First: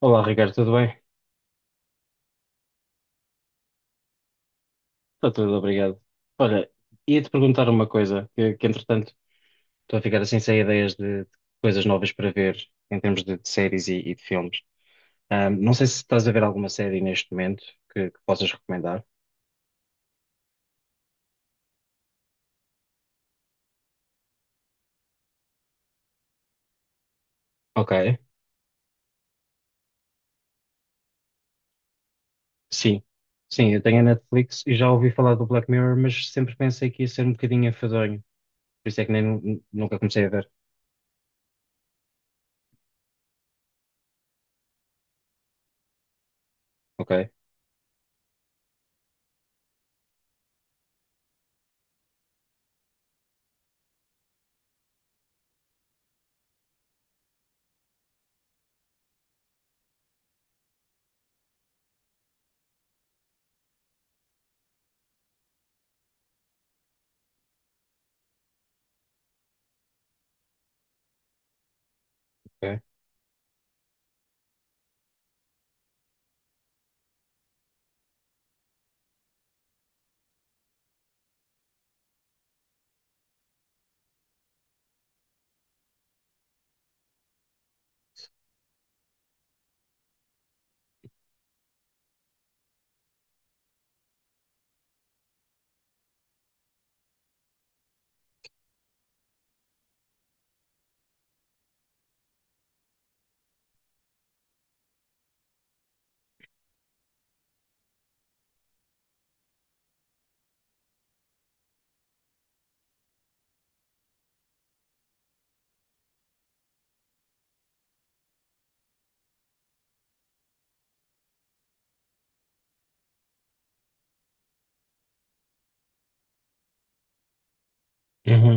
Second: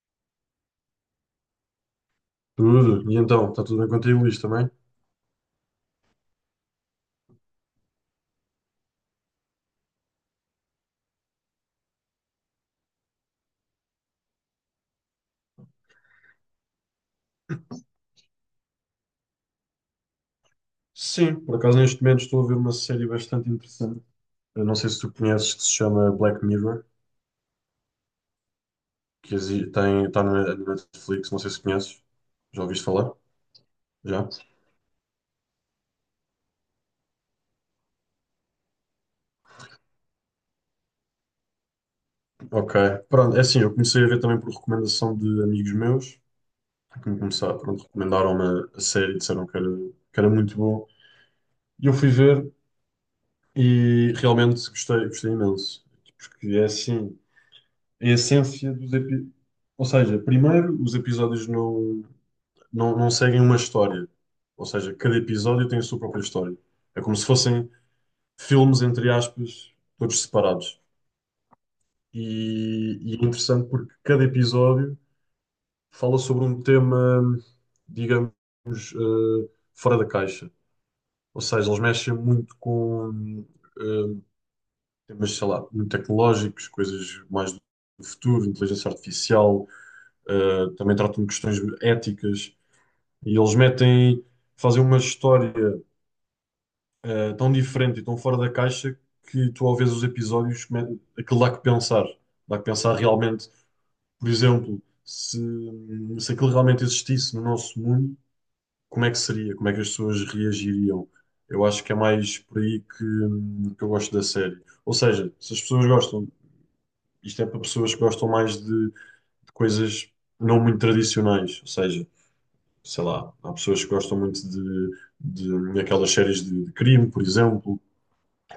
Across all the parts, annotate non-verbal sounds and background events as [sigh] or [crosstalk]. Olá, Ricardo, tudo bem? Tudo. E então, está tudo bem contigo, Luís, também? Está tudo, obrigado. Olha, ia-te perguntar uma coisa, que, entretanto estou a ficar assim sem ideias de coisas novas para ver em termos de séries e de filmes. Não sei se estás a ver alguma série neste momento que possas recomendar. Sim, por acaso neste momento estou a ver uma série bastante interessante. Eu não sei se tu conheces, que se chama Black Mirror, Ok, que tem, está na Netflix, não sei se conheces. Já ouviste sim. falar? Sim, eu tenho a Já? Netflix e já ouvi falar do Black Mirror, mas sempre pensei que ia ser um bocadinho enfadonho, por isso é que nem, nunca comecei a ver. Ok. Pronto, é assim, eu comecei a ver também por recomendação de amigos meus, que Ok, me começaram, pronto, recomendaram-me a série, disseram que era muito bom. E eu fui ver e realmente gostei, gostei imenso. Porque é assim, a essência dos episódios. Ou seja, primeiro, os episódios não, não, não seguem uma história. Ou seja, cada episódio tem a sua própria história. É como se fossem filmes, entre aspas, todos separados. ok. E é interessante porque cada episódio fala sobre um tema, digamos, fora da caixa. Ou seja, eles mexem muito com eh, temas, sei lá, muito tecnológicos, coisas mais do futuro, inteligência artificial. Também tratam de questões éticas e eles metem, fazem uma história tão diferente e tão fora da caixa que tu ao ver os aquilo dá que pensar realmente. Por exemplo, se aquilo realmente existisse no nosso mundo, como é que seria? Como é que as pessoas reagiriam? Eu acho que é mais por aí que eu gosto da série. Ou seja, se as pessoas gostam, isto é para pessoas que gostam mais de coisas não muito tradicionais. Ou seja, sei lá, há pessoas que gostam muito daquelas séries de crime, por exemplo,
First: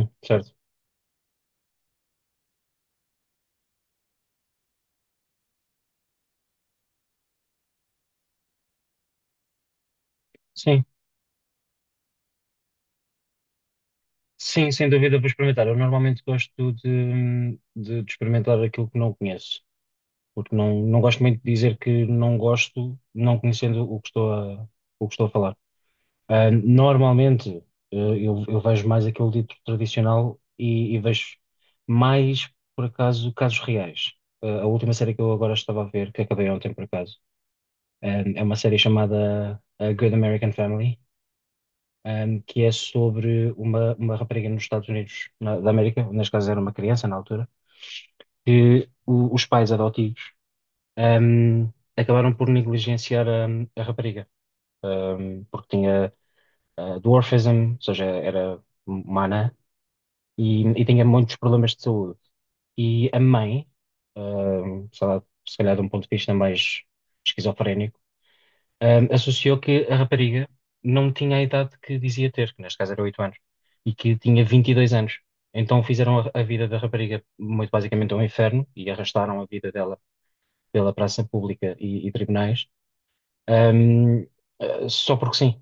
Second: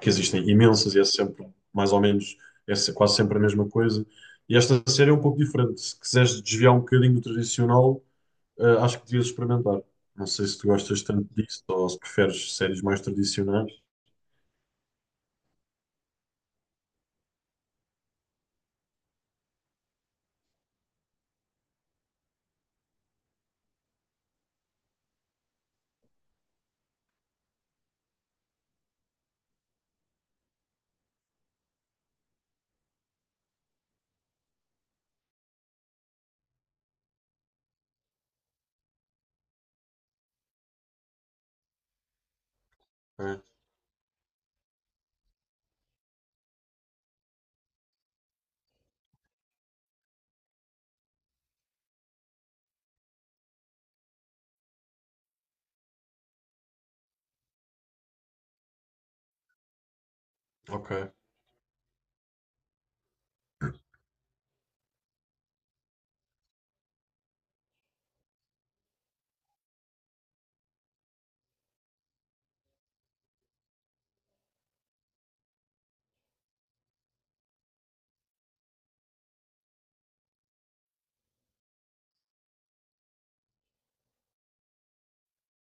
que existem certo. imensas e é sempre mais ou menos, é quase sempre a mesma coisa. E esta série é um pouco diferente. Se quiseres desviar um bocadinho do tradicional, acho que devias experimentar. Não sei se tu Sim, gostas tanto disso ou se preferes séries mais tradicionais. sim, sem dúvida vou experimentar. Eu normalmente gosto de experimentar aquilo que não conheço, porque não gosto muito de dizer que não gosto, não conhecendo o que estou a falar. Normalmente, eh, eu vejo mais aquele dito tradicional e vejo mais, por acaso, casos reais. A última série que eu agora estava a ver, que acabei ontem, por acaso, ah, é uma série chamada A Good American Family que é É, sobre uma rapariga nos Estados Unidos da América, neste caso era uma criança na altura, que os pais adotivos acabaram por negligenciar a rapariga, porque tinha dwarfism, ou seja, era uma anã, e ok. tinha muitos problemas de saúde. E a mãe, sei lá, se calhar de um ponto de vista mais esquizofrénico, associou que a rapariga não tinha a idade que dizia ter, que neste caso era 8 anos, e que tinha 22 anos. Então fizeram a vida da rapariga muito basicamente um inferno e arrastaram a vida dela pela praça pública e tribunais, ahm, só porque sim.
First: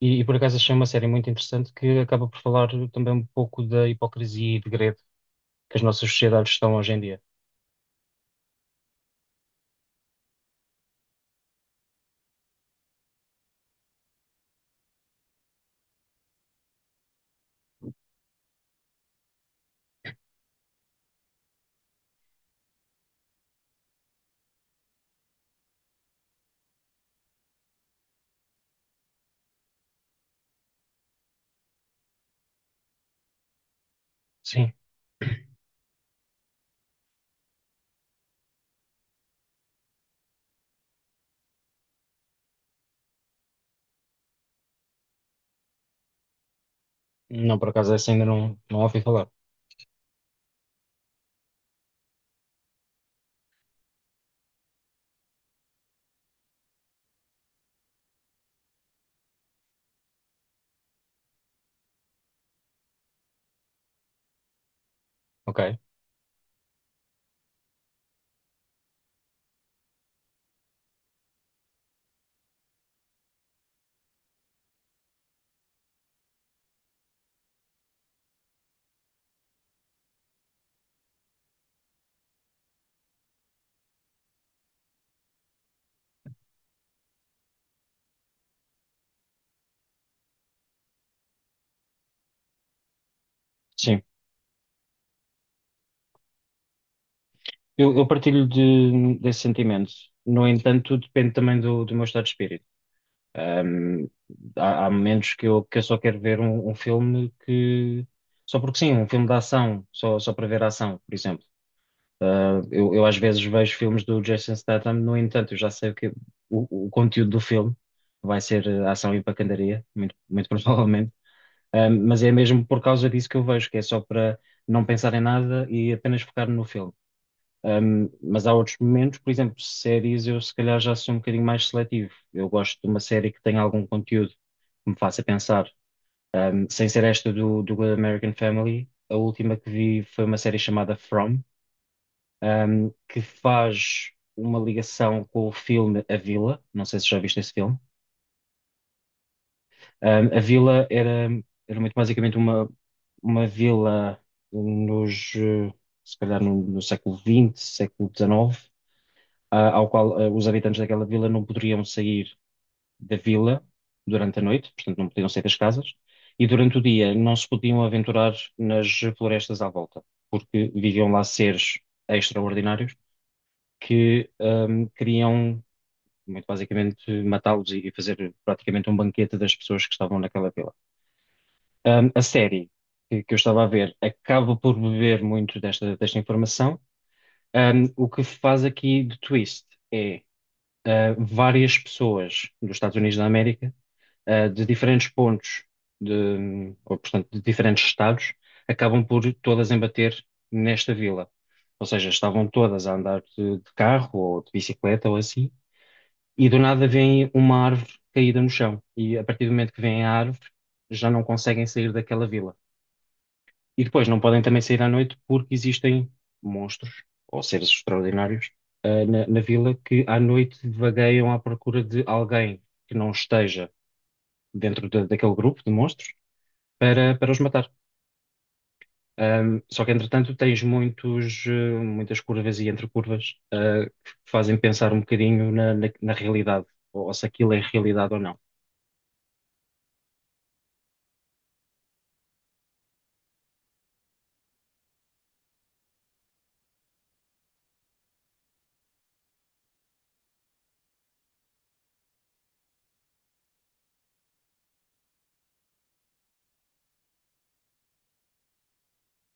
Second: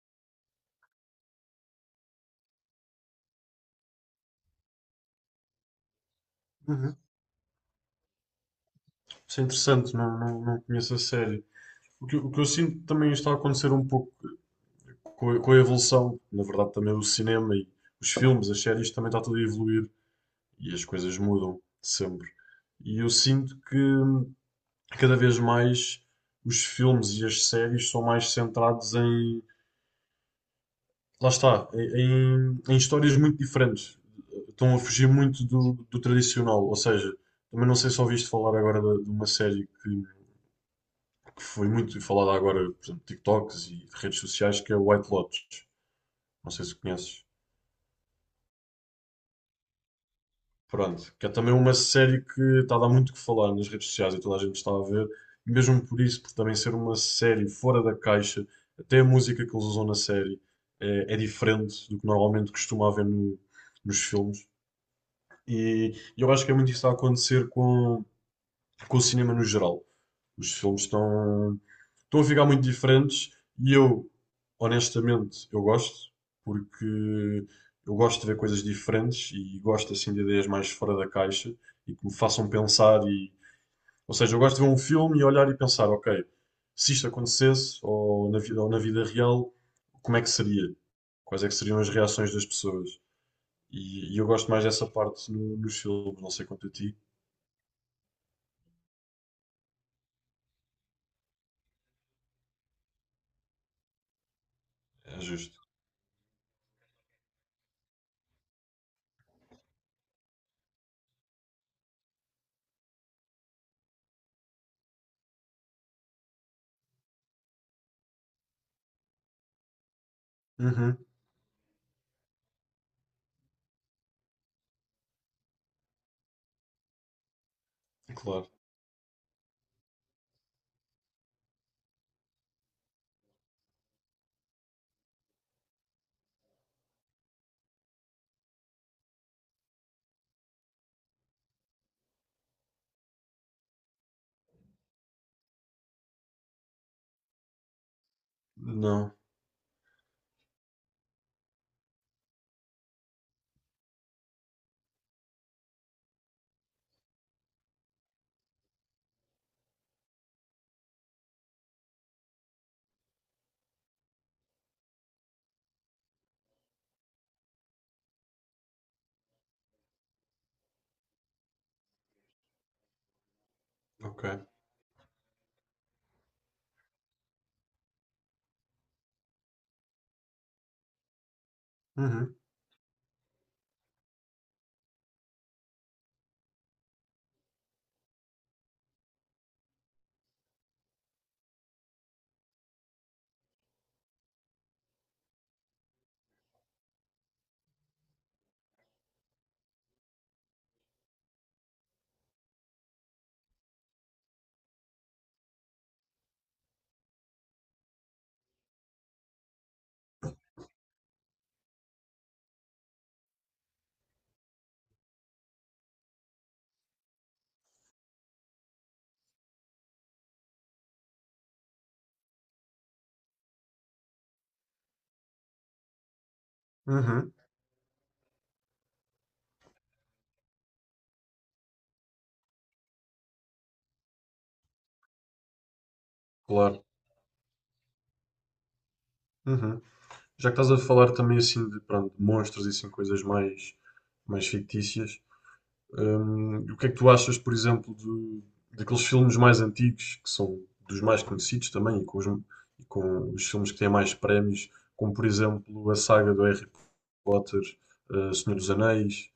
E por acaso achei uma série muito interessante que acaba por falar também um pouco da hipocrisia e degredo que as nossas sociedades estão hoje Uhum. em dia. Isso é interessante, não conheço a série. O que eu sinto que também está a acontecer um pouco com com a evolução, na verdade, também o cinema e os filmes, as séries, também está tudo a evoluir e as coisas mudam sempre. E eu sinto que cada vez mais os filmes e as séries são mais centrados lá está, em histórias muito diferentes. Sim, Estão a fugir muito do tradicional. Ou seja, também não sei se ouviste falar agora de uma que foi muito falada agora, por exemplo, TikToks e redes sociais, que é White Lotus. Não sei se conheces. não, por acaso essa ainda não ouvi falar. Pronto, que é também uma série que está a dar muito o que falar nas redes sociais e toda a gente está a ver, e mesmo por isso, por também ser uma série fora da caixa, até a música que eles usam na série é, é diferente do que normalmente costuma haver nos filmes. Ok, E eu acho que é muito isso a acontecer com o cinema no geral. Os filmes estão, estão a ficar muito diferentes e eu, honestamente, eu gosto, porque eu gosto de ver coisas diferentes e gosto assim de ideias mais fora da caixa e que me façam pensar ou seja, eu gosto de ver um filme e olhar e pensar, ok, se isto acontecesse ou na vida real, como é que seria? Quais é que seriam as reações das pessoas? sim, E eu gosto mais dessa parte nos filmes, não sei quanto a ti, Eu partilho desse sentimento. No entanto, depende também do meu estado de espírito. Ahm, há é momentos que justo. eu, que eu só quero ver um, filme que. Só porque sim, um filme de ação, só para ver a ação, por exemplo. Eu às vezes vejo filmes do Jason Statham, no entanto, eu já sei o conteúdo do filme. Vai ser ação e pancadaria, muito, muito [laughs] Uhum, provavelmente. Mas é mesmo por causa disso que eu vejo, que é só para não pensar em nada e apenas focar no filme. Mas claro. há outros momentos, por exemplo, séries, eu se calhar já sou um bocadinho mais seletivo. Eu gosto de uma série que tenha algum conteúdo que me faça pensar. Sem ser esta do Good American Family, a última que vi foi uma série chamada From, que faz uma ligação com o filme A Vila. Não sei se já viste esse filme. Não, A Vila era muito basicamente uma vila nos, eh, se calhar no século XX, século XIX. Ao qual os habitantes daquela vila não poderiam sair da vila durante a noite, portanto não podiam sair das casas, e durante o dia não se podiam aventurar nas florestas à volta, porque viviam lá seres extraordinários ok. que queriam, muito basicamente, matá-los e fazer praticamente um banquete das pessoas que estavam naquela vila. A Uhum. série que eu estava a ver acaba por beber muito desta informação. O que faz aqui de twist é várias pessoas dos Estados Unidos da América, de diferentes pontos, ou, portanto, de diferentes estados, acabam por todas embater nesta vila. Ou seja, estavam todas a andar de carro ou de bicicleta ou assim, e do nada vem uma árvore caída no chão. E a partir do momento que vem a árvore, já não conseguem sair daquela vila. E depois não podem também sair à noite porque existem monstros ou seres extraordinários na vila que à noite vagueiam à procura de alguém que não esteja dentro daquele grupo de monstros para Uhum, os matar. Só que entretanto tens muitas curvas e entre curvas que fazem pensar um bocadinho na realidade claro. ou se aquilo é realidade ou não. Uhum. Já que estás a falar também assim de, pronto, de monstros e assim coisas mais, mais fictícias, o que é que tu achas, por exemplo, daqueles filmes mais antigos, que são dos mais conhecidos também, e com e com os filmes que têm mais prémios, como por exemplo a saga do Harry Potter, Senhor dos Anéis.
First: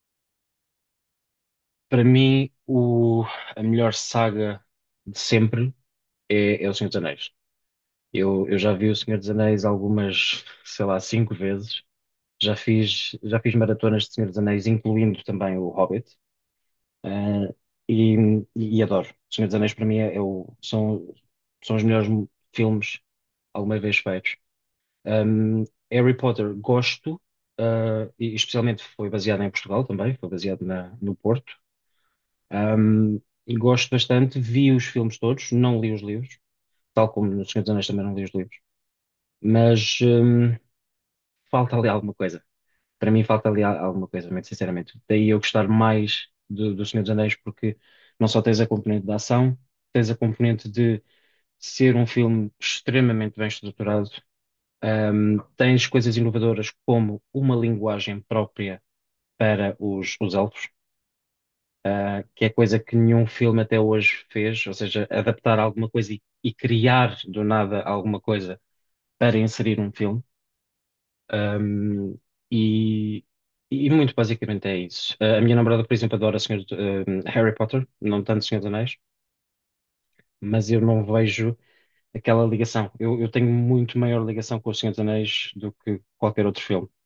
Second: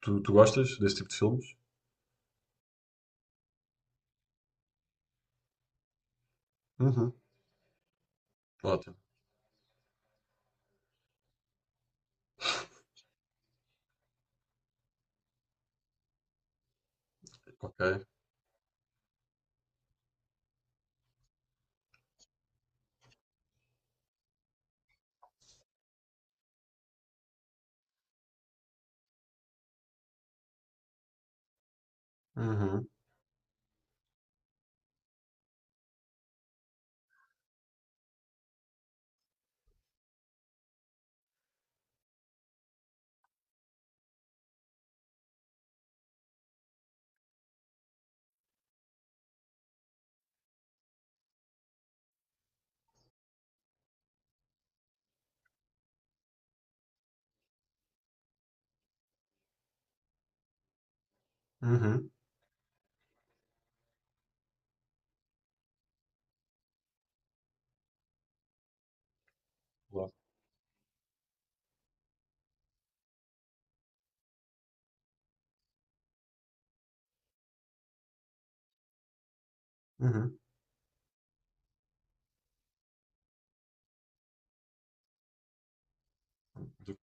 Tu gostas desse tipo de filmes? Para mim, a melhor saga de sempre é O Senhor dos Uhum. Anéis. Eu já vi O Ótimo. Senhor dos Anéis algumas, sei lá, cinco vezes. Já fiz maratonas de Senhor dos Anéis, incluindo também o Hobbit. Ah, Ok. e, e adoro. O Senhor dos Anéis, para mim, é são os melhores filmes alguma vez feitos. Ahm, Harry Potter, gosto, e especialmente foi baseado em Portugal também, foi baseado no Porto. Uhum. Ahm, e gosto bastante, vi os filmes todos, não li os livros, tal como no Senhor dos Anéis também não li os livros. Mas falta ali alguma coisa. Para mim falta ali alguma coisa, muito sinceramente. Daí eu gostar mais do Senhor dos Anéis, porque não só tens a componente da ação, tens a componente de ser um filme extremamente bem estruturado, tens coisas inovadoras como uma linguagem própria para os elfos, Uhum. que é coisa que nenhum filme até hoje fez, ou seja, adaptar alguma coisa e criar do nada alguma coisa para inserir um Claro. filme. Um, e, e muito basicamente é isso. A minha namorada, por exemplo, adora Harry Potter, não tanto Senhor dos Anéis, Uhum. mas eu não vejo aquela ligação. Eu tenho muito maior ligação com o Senhor dos Anéis do que qualquer outro filme. Do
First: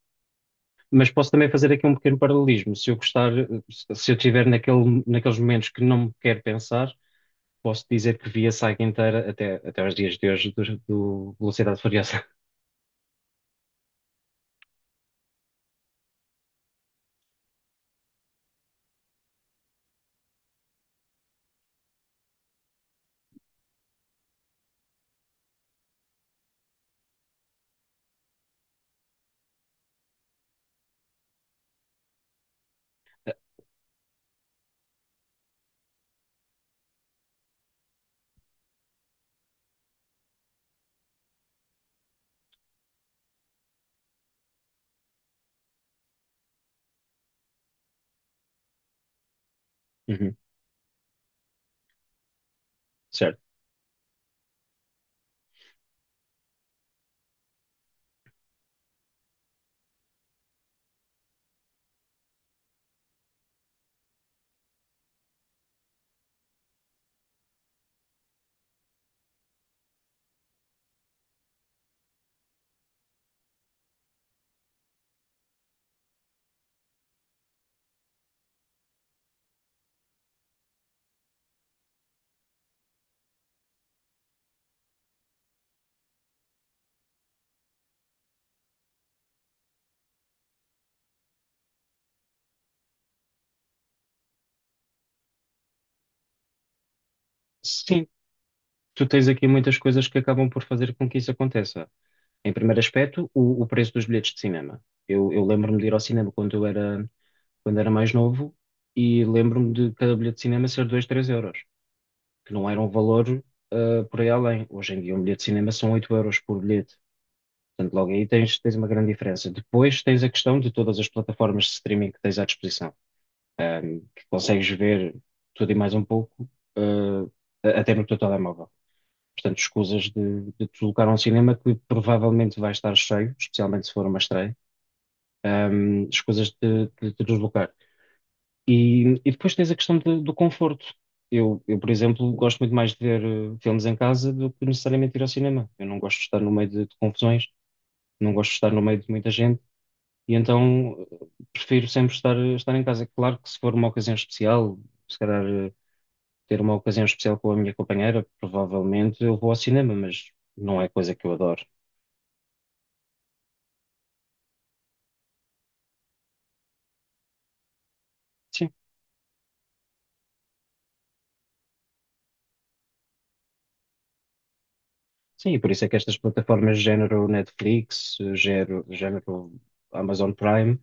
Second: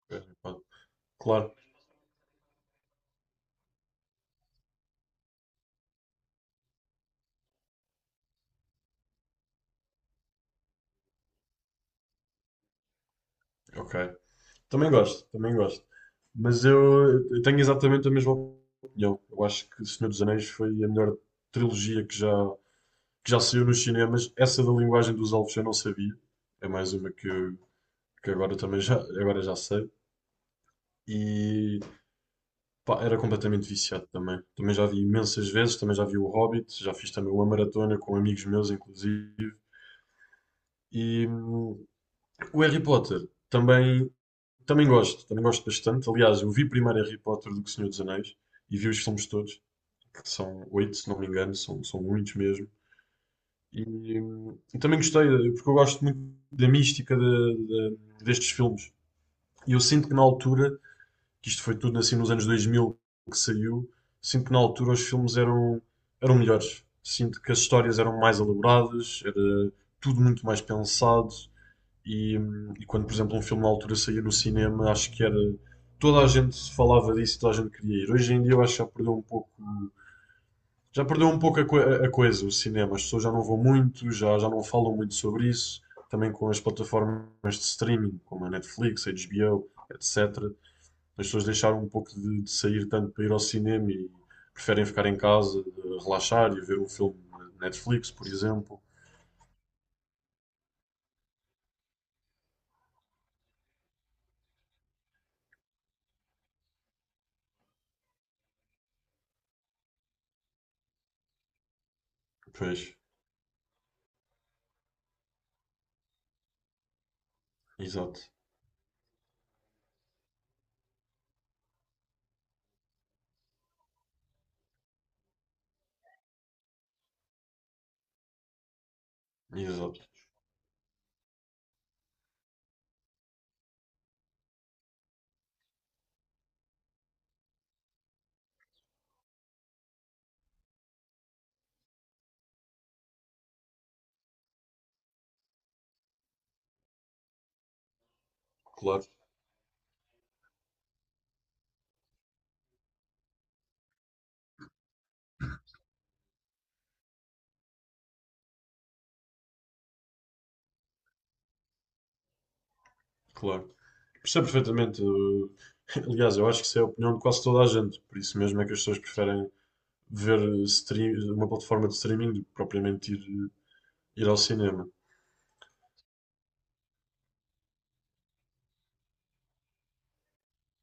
Mas posso também claro. fazer aqui um pequeno paralelismo. Se eu tiver naqueles momentos que não me quero pensar, posso dizer que vi a saga inteira até aos dias de hoje do Velocidade Furiosa. [laughs] Ok. Também gosto, também gosto. Mas eu tenho exatamente a mesma opinião. Eu acho que Senhor dos Anéis foi a melhor trilogia que já, que já saiu nos cinemas. Essa da linguagem dos elfos eu não sabia. É mais uma que agora também já, agora já sei. E pá, era completamente viciado também. Também já vi imensas vezes, também já vi o Hobbit, já fiz também uma maratona com amigos meus, inclusive. E o Harry Potter também, também gosto, também gosto bastante. Aliás, eu vi primeiro Harry Potter do que Senhor dos Anéis e vi os filmes todos, que Uhum, são oito, se não me engano, são, são muitos mesmo. certo. E, também gostei, porque eu gosto muito da mística destes filmes. E eu sinto que na altura, que isto foi tudo assim nos anos 2000 que saiu, sinto que na altura os filmes eram, eram melhores. Sinto que as histórias eram mais elaboradas, era tudo muito mais pensado. E quando, por exemplo, um filme na altura saía no cinema, acho que era. Toda a gente falava disso, toda a gente queria ir. Hoje em dia eu acho que já perdeu um pouco. Já perdeu um pouco coisa, o cinema. As pessoas já não vão muito, já, já não falam muito sobre isso. Também com as plataformas de streaming, como a Netflix, a HBO, etc. As pessoas deixaram um pouco de sair tanto para ir ao cinema e preferem ficar em casa, relaxar e ver um filme na Sim, Netflix, por exemplo. tu tens aqui muitas coisas que acabam por fazer com que isso aconteça. Em primeiro aspecto, o preço dos bilhetes de cinema. Eu lembro-me de ir ao cinema quando era mais novo e lembro-me de cada bilhete de cinema ser 2, 3 euros, que não Pois, era um valor por aí além. Hoje em dia, um bilhete de cinema são 8 euros por bilhete. Portanto, logo exato, aí tens uma grande diferença. Depois tens a questão de todas as plataformas de streaming que tens à disposição, que consegues ver tudo e mais um pouco, ah, até no teu telemóvel. Portanto, exato. escusas de te deslocar a um cinema que provavelmente vai estar cheio, especialmente se for uma estreia, escusas de te deslocar. E depois tens a questão do conforto. Eu, por exemplo, gosto muito mais de ver filmes em casa do que necessariamente ir ao cinema. Eu não gosto de estar no meio de confusões, não gosto de estar no meio Claro, de muita gente, e então prefiro sempre estar em casa. Claro que se for uma ocasião especial, se calhar ter uma ocasião especial com a minha companheira, provavelmente eu vou ao cinema, mas não é coisa que eu adoro. claro. Percebo perfeitamente. Eu- [laughs] Aliás, eu acho que isso é a opinião de quase toda a gente. Por isso mesmo é Sim, que as pessoas preferem ver uma plataforma de streaming do que propriamente ir, ir ao cinema. sim, e por isso é que estas plataformas género Netflix, género Amazon Prime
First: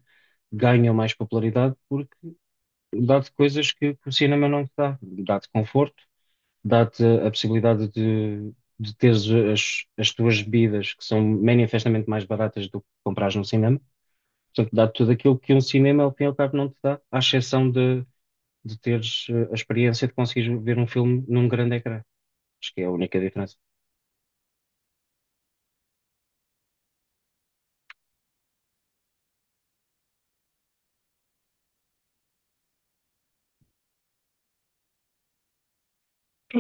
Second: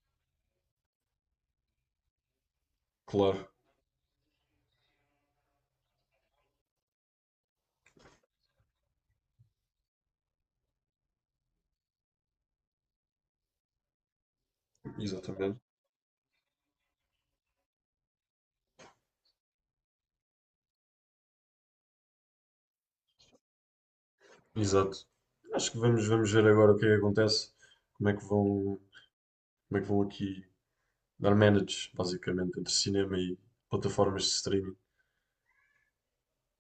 ganham mais popularidade porque dá-te Claro, coisas que o cinema não te dá. Dá-te conforto, dá-te a possibilidade de teres as tuas bebidas que são manifestamente mais baratas do que comprares no cinema. Portanto, dá-te tudo aquilo que exatamente. um cinema, ao fim e ao cabo, não te dá, à exceção de teres a experiência de conseguires ver um filme num grande ecrã. Acho que é a única diferença. Exato. Acho que vamos, vamos ver agora o que é que acontece, como é que vão, como é que vão aqui dar manage, basicamente, entre cinema e plataformas de streaming.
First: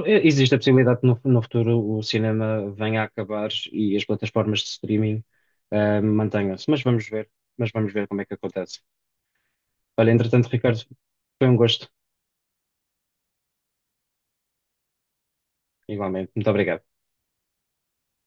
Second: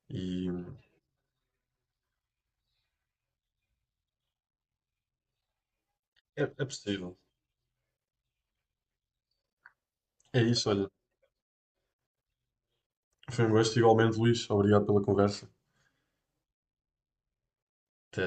É, E existe a possibilidade que no futuro o cinema venha a acabar e as plataformas de streaming é, é mantenham-se, mas vamos possível. ver, como é que acontece. Olha, É entretanto, isso, Ricardo, olha. foi um gosto, Foi um gosto igualmente, Luís. Obrigado pela conversa. igualmente. Muito obrigado. Até.